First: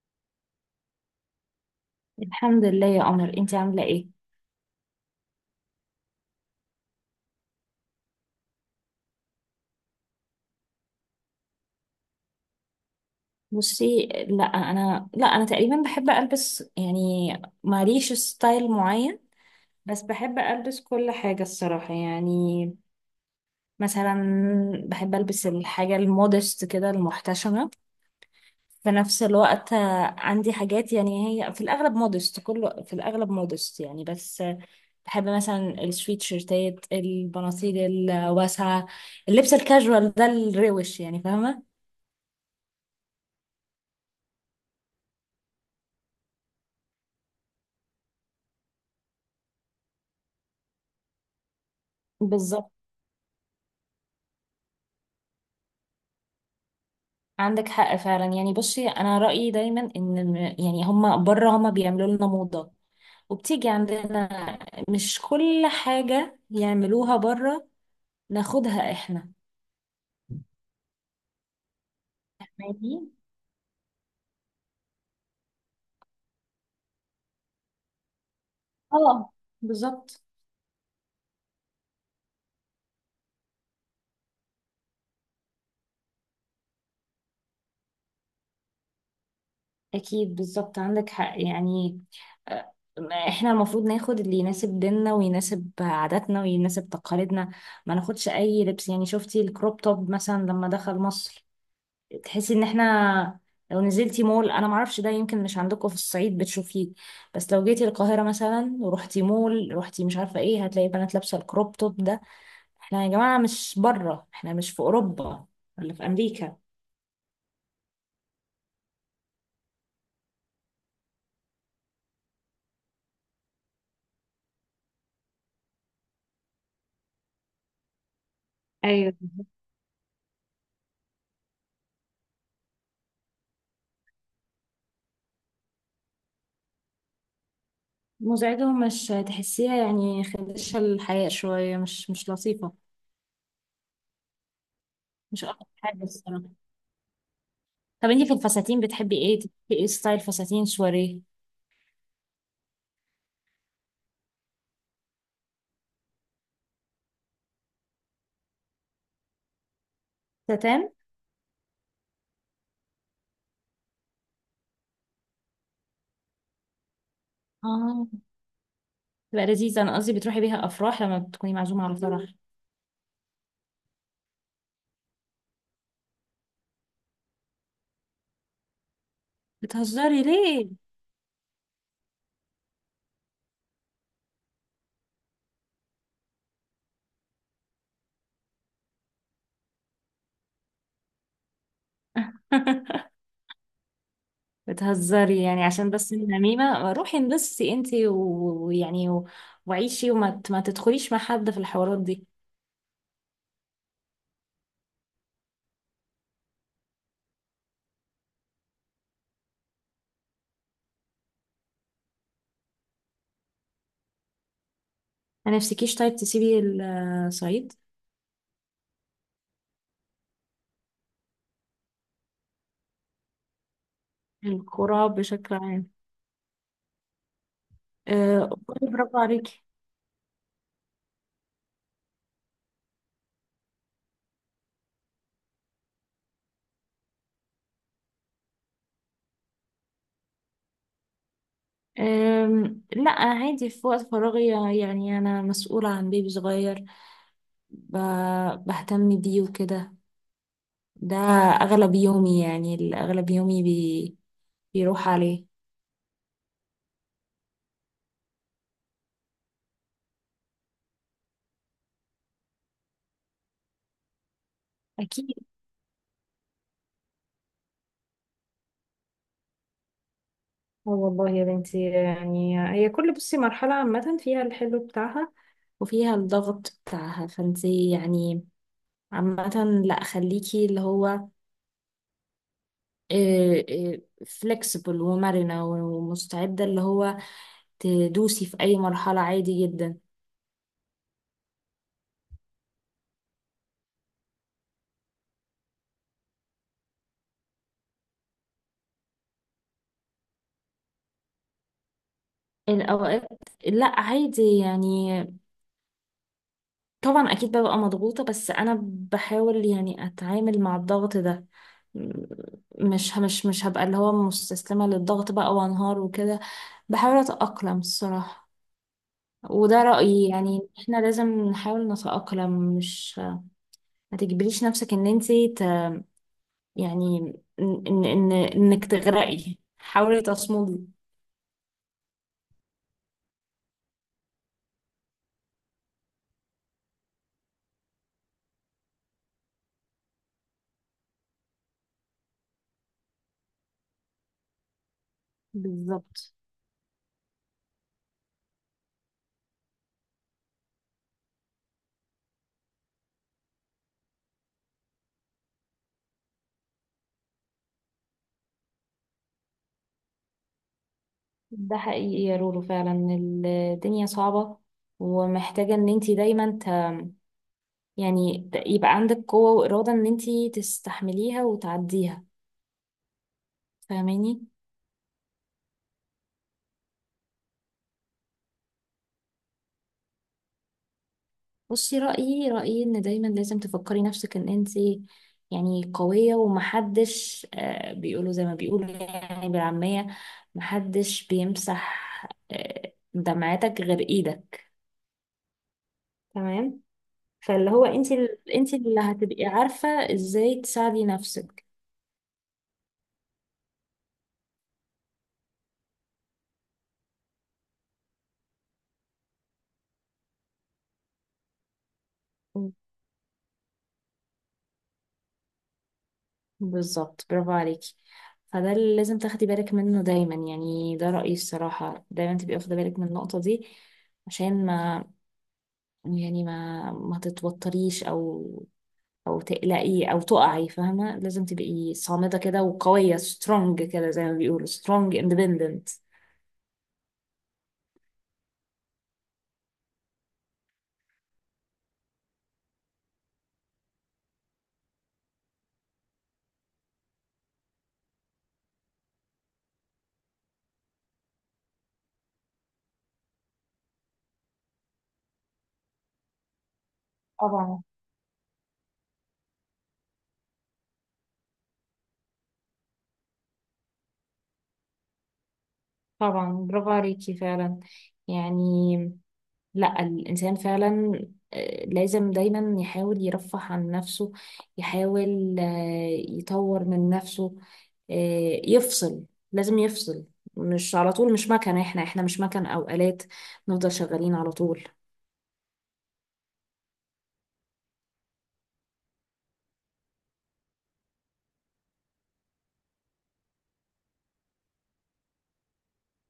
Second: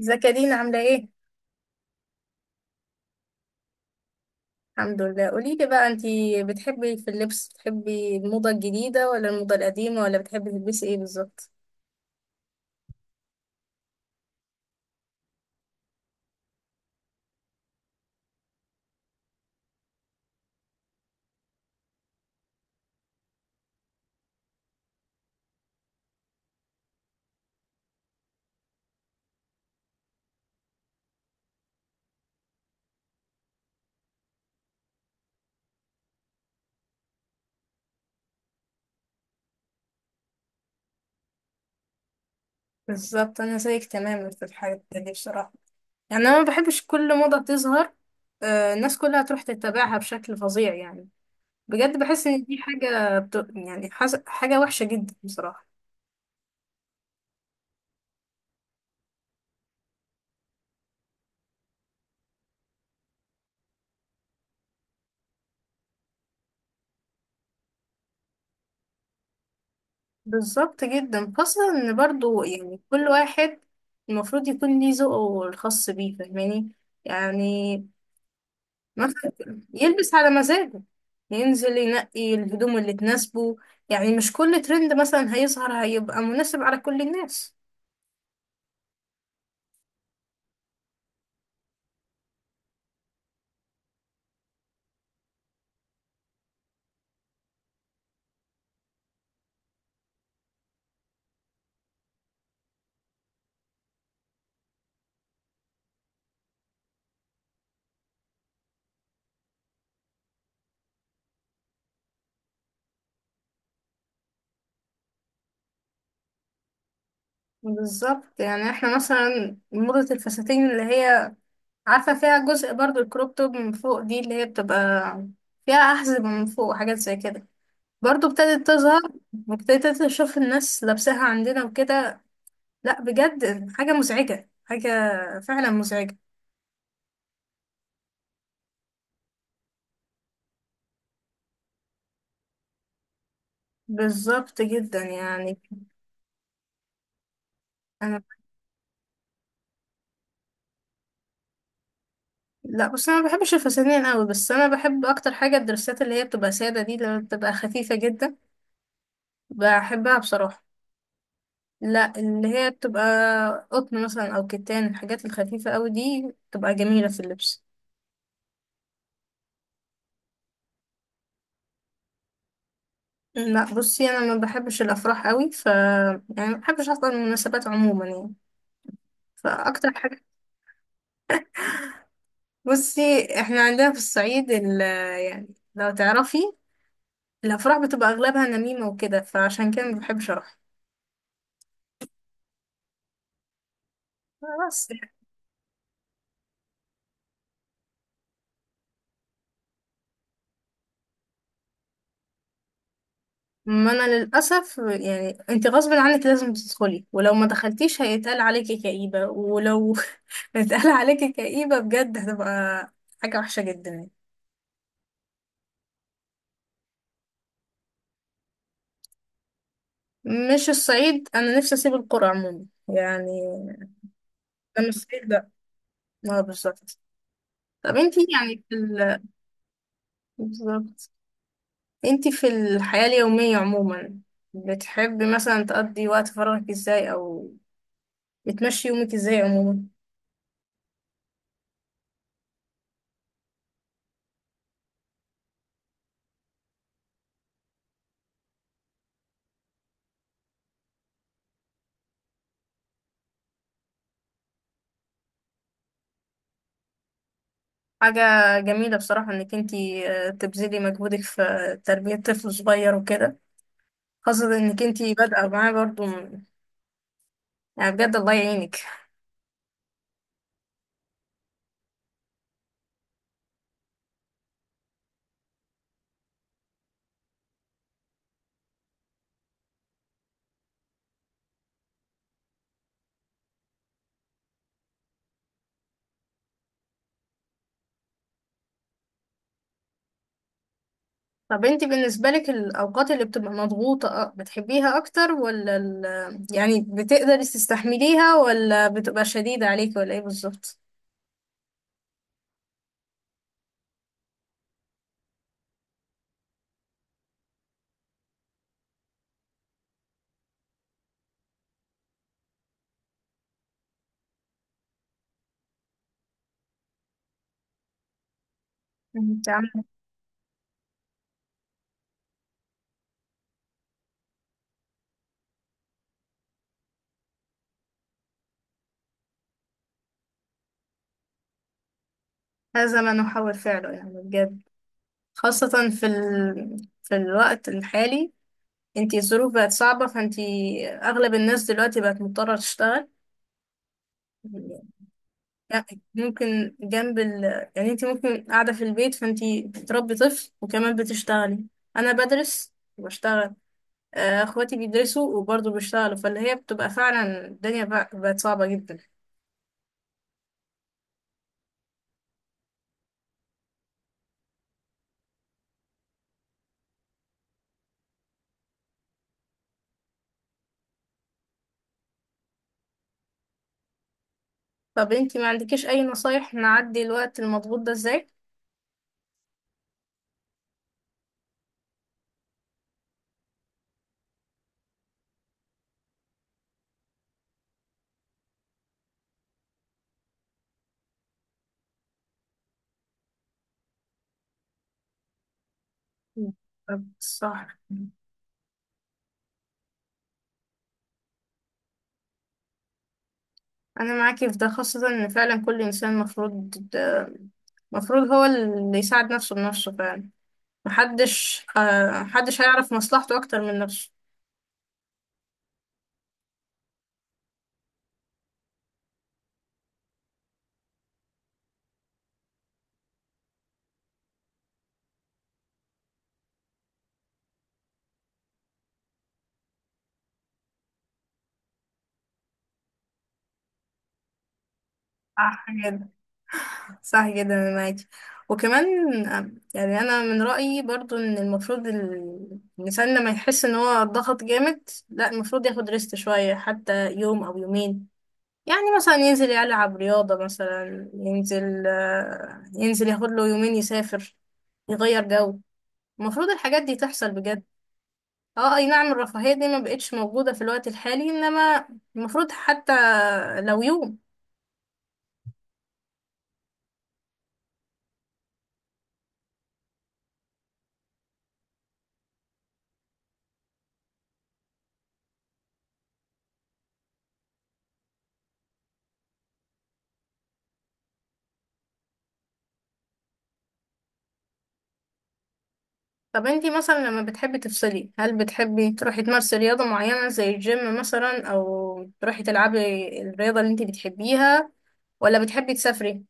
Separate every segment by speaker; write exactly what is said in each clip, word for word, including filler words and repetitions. Speaker 1: ازيك يا دينا، عاملة ايه؟
Speaker 2: الحمد لله يا قمر، انتي عامله ايه؟
Speaker 1: الحمد لله، قولي لي بقى، انتي بتحبي في اللبس بتحبي الموضة الجديدة، ولا الموضة القديمة، ولا بتحبي تلبسي ايه بالظبط؟
Speaker 2: بصي، لا انا لا انا تقريبا بحب البس يعني. ماليش ستايل معين، بس بحب البس كل حاجه الصراحه يعني. مثلا بحب البس الحاجه المودست كده المحتشمه. في نفس الوقت آه، عندي حاجات يعني هي في الاغلب مودست، كله في الاغلب مودست يعني، بس آه، بحب مثلا السويت شيرتات، البناطيل الواسعه، اللبس الكاجوال ده الروش يعني، فاهمه؟
Speaker 1: بالظبط، انا زيك تماما في الحاجات دي بصراحه. يعني انا ما بحبش كل موضه بتظهر آه، الناس كلها تروح تتبعها بشكل فظيع يعني. بجد بحس ان دي
Speaker 2: بالظبط،
Speaker 1: حاجه بت... يعني حس... حاجه وحشه جدا بصراحه.
Speaker 2: عندك حق فعلا يعني. بصي، انا رأيي دايما ان الم- يعني هما بره هما بيعملوا لنا موضة وبتيجي عندنا. مش كل حاجة يعملوها بره ناخدها احنا.
Speaker 1: بالظبط جدا، خاصة ان برضو يعني كل
Speaker 2: فاهمين.
Speaker 1: واحد المفروض يكون ليه ذوقه الخاص بيه، فاهماني؟ يعني
Speaker 2: اه،
Speaker 1: مثلا يلبس
Speaker 2: بالظبط.
Speaker 1: على مزاجه، ينزل ينقي الهدوم اللي تناسبه. يعني مش كل ترند مثلا هيظهر هيبقى مناسب على كل الناس.
Speaker 2: اكيد، بالظبط عندك حق يعني. آه، احنا المفروض ناخد اللي يناسب ديننا ويناسب عاداتنا ويناسب تقاليدنا، ما ناخدش اي لبس. يعني شفتي الكروب توب مثلا لما دخل مصر؟ تحسي ان احنا، لو نزلتي مول، انا معرفش ده يمكن مش عندكم في الصعيد بتشوفيه، بس لو جيتي القاهرة مثلا ورحتي مول، رحتي مش عارفة ايه، هتلاقي بنات لابسة الكروب توب ده. احنا يا جماعة مش بره، احنا مش في اوروبا ولا في امريكا.
Speaker 1: بالظبط، يعني احنا مثلا موضة الفساتين اللي هي، عارفة، فيها جزء برضو الكروب توب من فوق دي، اللي هي بتبقى فيها أحزمة من فوق وحاجات زي كده، برضو ابتدت تظهر.
Speaker 2: ايوه،
Speaker 1: وابتديت أشوف الناس لابساها عندنا وكده. لأ، بجد حاجة مزعجة، حاجة فعلا مزعجة.
Speaker 2: مزعجة، ومش تحسيها يعني خدشة الحياة شوية، مش مش لطيفة.
Speaker 1: بالظبط جدا
Speaker 2: مش
Speaker 1: يعني.
Speaker 2: أكتر حاجة الصراحة. طب انتي في الفساتين بتحبي ايه؟ تحبي ايه، ستايل فساتين سواريه؟
Speaker 1: لا، بس انا ما بحبش الفساتين قوي، بس انا بحب اكتر حاجه الدرسات، اللي هي بتبقى ساده دي، اللي بتبقى خفيفه جدا. بحبها بصراحه.
Speaker 2: ستان؟
Speaker 1: لا، اللي هي بتبقى قطن مثلا او كتان، الحاجات الخفيفه قوي دي بتبقى جميله في اللبس.
Speaker 2: اه، تبقى لذيذة. انا قصدي بتروحي بيها افراح لما بتكوني معزومة على فرح.
Speaker 1: لا بصي، انا ما بحبش الافراح قوي، ف يعني ما بحبش اصلا المناسبات عموما يعني. فاكتر حاجه،
Speaker 2: بتهزري ليه؟
Speaker 1: بصي احنا عندنا في الصعيد ال... يعني لو تعرفي، الافراح بتبقى اغلبها نميمه وكده، فعشان كده ما بحبش اروح. بس
Speaker 2: بتهزري يعني عشان بس النميمة؟ روحي انبسطي انتي و- ويعني و- وعيشي وما ت- ما تدخليش مع حد في الحوارات دي.
Speaker 1: ما انا للاسف يعني، انت غصب عنك لازم تدخلي، ولو ما دخلتيش هيتقال عليكي كئيبه، ولو اتقال عليكي كئيبه بجد هتبقى حاجه وحشه جدا يعني.
Speaker 2: ما نفسكيش طيب تسيبي الصعيد؟
Speaker 1: مش الصعيد، انا نفسي اسيب القرى عموما يعني. انا مش
Speaker 2: الكرة
Speaker 1: الصعيد، لا.
Speaker 2: بشكل عام؟
Speaker 1: اه، بالظبط. طب انت
Speaker 2: أه
Speaker 1: يعني في
Speaker 2: والله، برافو
Speaker 1: ال...
Speaker 2: عليكي.
Speaker 1: بالظبط، انت في الحياه اليوميه عموما بتحبي مثلا تقضي وقت فراغك ازاي، او بتمشي يومك ازاي عموما؟
Speaker 2: أم، لا عادي. في وقت فراغي يعني أنا مسؤولة عن بيبي صغير، ب- بهتم بيه وكده. ده أغلب يومي، يعني أغلب يومي بي، بيروح عليه.
Speaker 1: حاجة جميلة بصراحة انك انتي آه، تبذلي مجهودك في تربية طفل صغير وكده، خاصة انك انتي
Speaker 2: أكيد.
Speaker 1: بادئة معاه برضو من- يعني بجد الله يعينك.
Speaker 2: اه والله يا بنتي، يعني هي كل، بصي، مرحلة عامة فيها الحلو بتاعها وفيها الضغط بتاعها، فانتي يعني عامة لا خليكي اللي هو فلكسبل ومرنة ومستعدة، اللي هو تدوسي في أي مرحلة عادي جدا.
Speaker 1: طب انتي بالنسبة لك الأوقات اللي بتبقى مضغوطة آه، بتحبيها أكتر، ولا ال... يعني بتقدري تستحمليها، ولا بتبقى شديدة عليك، ولا ايه بالظبط؟
Speaker 2: الأوقات، لا عادي يعني. طبعا أكيد ببقى مضغوطة، بس أنا بحاول يعني أتعامل مع الضغط ده. مش مش مش هبقى اللي هو مستسلمة للضغط بقى وانهار وكده، بحاول اتأقلم الصراحة.
Speaker 1: انت
Speaker 2: وده
Speaker 1: عاملة
Speaker 2: رأيي، يعني احنا لازم نحاول نتأقلم، مش ما تجبريش نفسك ان انتي ت... يعني ان ان إن- انك تغرقي، حاولي تصمدي.
Speaker 1: هذا ما نحاول فعله يعني بجد، خاصة في ال... في الوقت الحالي، انتي الظروف بقت صعبة، فانتي أغلب الناس دلوقتي بقت مضطرة تشتغل. لا،
Speaker 2: بالظبط،
Speaker 1: ممكن جنب ال، يعني انت ممكن قاعدة في البيت فانت بتربي طفل وكمان بتشتغلي. انا بدرس وبشتغل، آه، اخواتي بيدرسوا وبرضه بيشتغلوا، فاللي هي بتبقى فعلا الدنيا بق- بقت صعبة جدا.
Speaker 2: ده حقيقي يا رورو فعلا. الدنيا صعبة ومحتاجة ان انتي دايما ت... يعني ت- يبقى عندك قوة وإرادة ان انتي تستحمليها وتعديها، فاهماني؟
Speaker 1: طب انت ما عندكيش اي نصايح نعدي الوقت المضغوط ده ازاي؟
Speaker 2: بصي، رأيي رأيي إن دايما لازم تفكري نفسك إن أنت يعني قوية ومحدش، آه، بيقولوا زي ما بيقولوا يعني بالعامية، محدش بيمسح آه، دمعتك غير إيدك، تمام؟
Speaker 1: طب
Speaker 2: فاللي
Speaker 1: صح،
Speaker 2: هو أنت ال- أنت اللي هتبقي عارفة إزاي تساعدي نفسك.
Speaker 1: انا معاكي في ده، خاصة ان فعلا كل انسان مفروض مفروض هو اللي يساعد نفسه بنفسه فعلا. محدش، آه، محدش هيعرف مصلحته اكتر من نفسه.
Speaker 2: بالظبط، برافو عليكي. فده اللي لازم تاخدي بالك منه دايما، يعني ده رأيي الصراحة، دايما تبقي واخدة بالك من النقطة دي، عشان ما يعني ما ما تتوتريش او او تقلقي او تقعي، فاهمه؟ لازم تبقي صامده كده وقويه، سترونج كده زي ما بيقولوا، سترونج
Speaker 1: صح،
Speaker 2: اندبندنت.
Speaker 1: صح جدا انا معاكي. وكمان، يعني انا من رأيي برضو ان المفروض ال- الانسان لما يحس ان هو ضغط جامد، لا المفروض ياخد ريست شوية، حتى يوم او يومين. يعني مثلا ينزل يلعب رياضة مثلا، ينزل آه، ينزل ياخد له يومين يسافر، يغير جو. المفروض الحاجات دي تحصل بجد.
Speaker 2: طبعا.
Speaker 1: اه اي نعم، الرفاهية دي ما بقتش موجودة في الوقت الحالي، انما المفروض حتى لو يوم.
Speaker 2: طبعا، برافو عليكي فعلا يعني. لا الانسان فعلا آه، لازم دايما يحاول يرفه عن نفسه، يحاول آه، يطور من نفسه، آه، يفصل، لازم يفصل. مش على طول، مش مكنه، احنا احنا مش مكن او آلات نفضل شغالين على طول.
Speaker 1: طب انتي مثلا لما بتحبي تفصلي، هل بتحبي تروحي تمارسي رياضة معينة زي الجيم مثلا، او تروحي تلعبي الرياضة اللي انتي بتحبيها، ولا بتحبي تسافري؟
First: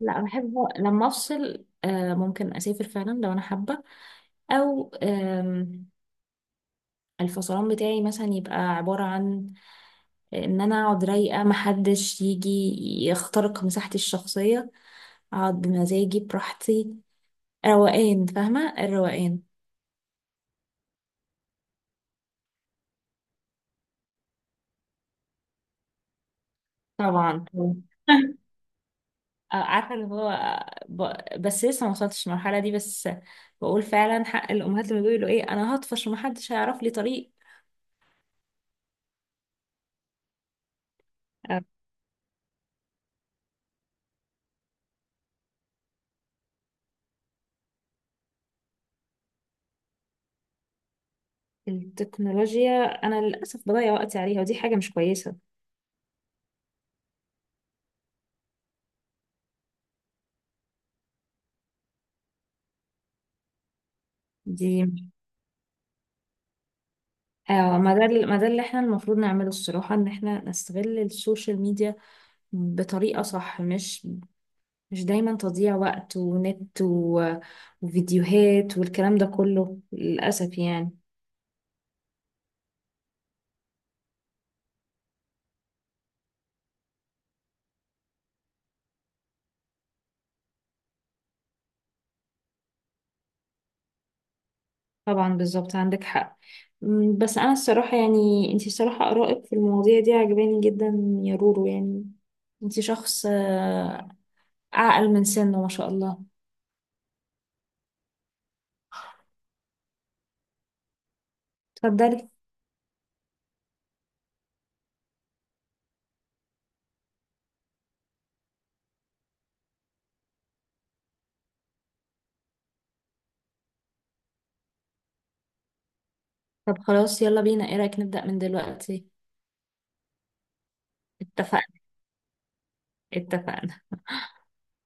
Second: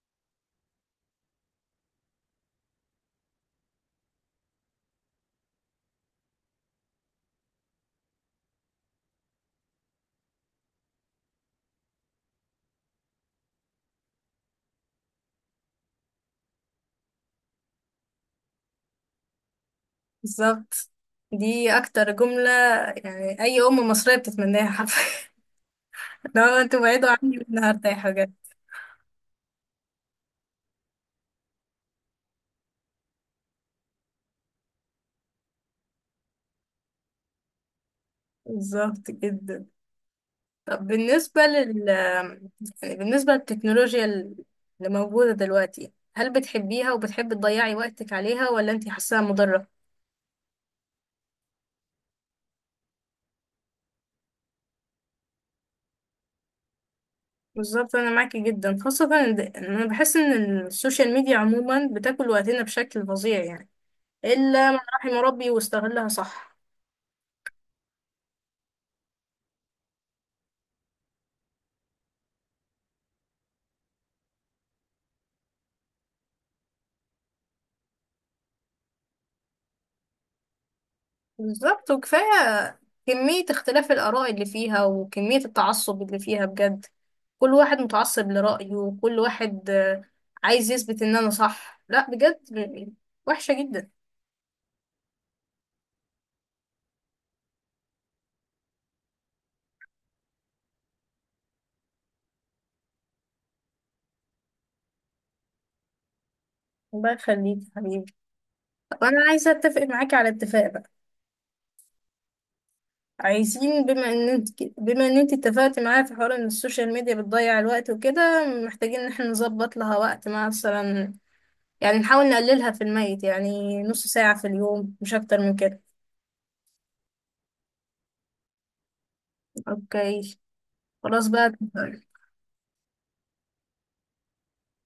Speaker 2: لا، بحب لما افصل آه، ممكن اسافر فعلا لو انا حابه، او آم، الفصلان بتاعي مثلا يبقى عباره عن ان انا اقعد رايقه، محدش يجي يخترق مساحتي الشخصيه، اقعد بمزاجي براحتي، روقان، فاهمه الروقان؟
Speaker 1: بالظبط، دي اكتر جملة يعني اي ام مصرية بتتمناها حرفيا. لو انتوا بعيدوا
Speaker 2: طبعا.
Speaker 1: عني انا هرتاح بجد.
Speaker 2: آه، عارفه اللي هو، آه، ب- بس لسه ما وصلتش المرحله دي، بس بقول فعلا حق الامهات لما بيقولوا ايه انا هطفش ومحدش هيعرف لي طريق.
Speaker 1: بالظبط جدا. طب بالنسبة لل يعني بالنسبة للتكنولوجيا اللي موجودة دلوقتي، هل بتحبيها وبتحبي تضيعي وقتك عليها، ولا انتي حاساها مضرة؟
Speaker 2: التكنولوجيا انا للاسف بضيع وقتي عليها، ودي حاجه مش كويسه.
Speaker 1: بالظبط، انا معاكي جدا، خاصة ان ده- إن انا بحس ان السوشيال ميديا عموما بتاكل وقتنا بشكل فظيع يعني،
Speaker 2: دي
Speaker 1: الا من رحم ربي واستغلها صح.
Speaker 2: آه، ما ده ما ده اللي احنا المفروض نعمله الصراحه، ان احنا نستغل السوشيال ميديا بطريقه صح، مش مش دايما تضييع وقت ونت و- وفيديوهات والكلام ده كله للاسف يعني.
Speaker 1: بالظبط، وكفاية كمية اختلاف الآراء اللي فيها وكمية التعصب اللي فيها بجد. كل واحد متعصب لرأيه، وكل واحد آه، عايز يثبت ان انا صح، لا بجد، وحشة جدا.
Speaker 2: طبعا، بالظبط عندك حق. م، بس انا الصراحه يعني، انتي الصراحه ارائك في المواضيع دي عجباني جدا يا رورو، يعني انتي شخص آه، اعقل من سنه ما شاء الله.
Speaker 1: الله يخليك يا حبيبي. طب انا عايزة اتفق معاكي على اتفاق بقى.
Speaker 2: اتفضلي.
Speaker 1: عايزين، بما ان انت بما ان انت اتفقت معايا في حوار ان السوشيال ميديا بتضيع الوقت وكده، محتاجين ان احنا نظبط لها وقت، مع مثلا يعني نحاول نقللها في الميت، يعني نص ساعة في اليوم مش اكتر من كده.
Speaker 2: طب خلاص يلا بينا، ايه رأيك نبدأ من دلوقتي؟
Speaker 1: اوكي، خلاص بقى.
Speaker 2: اتفقنا. اتفقنا.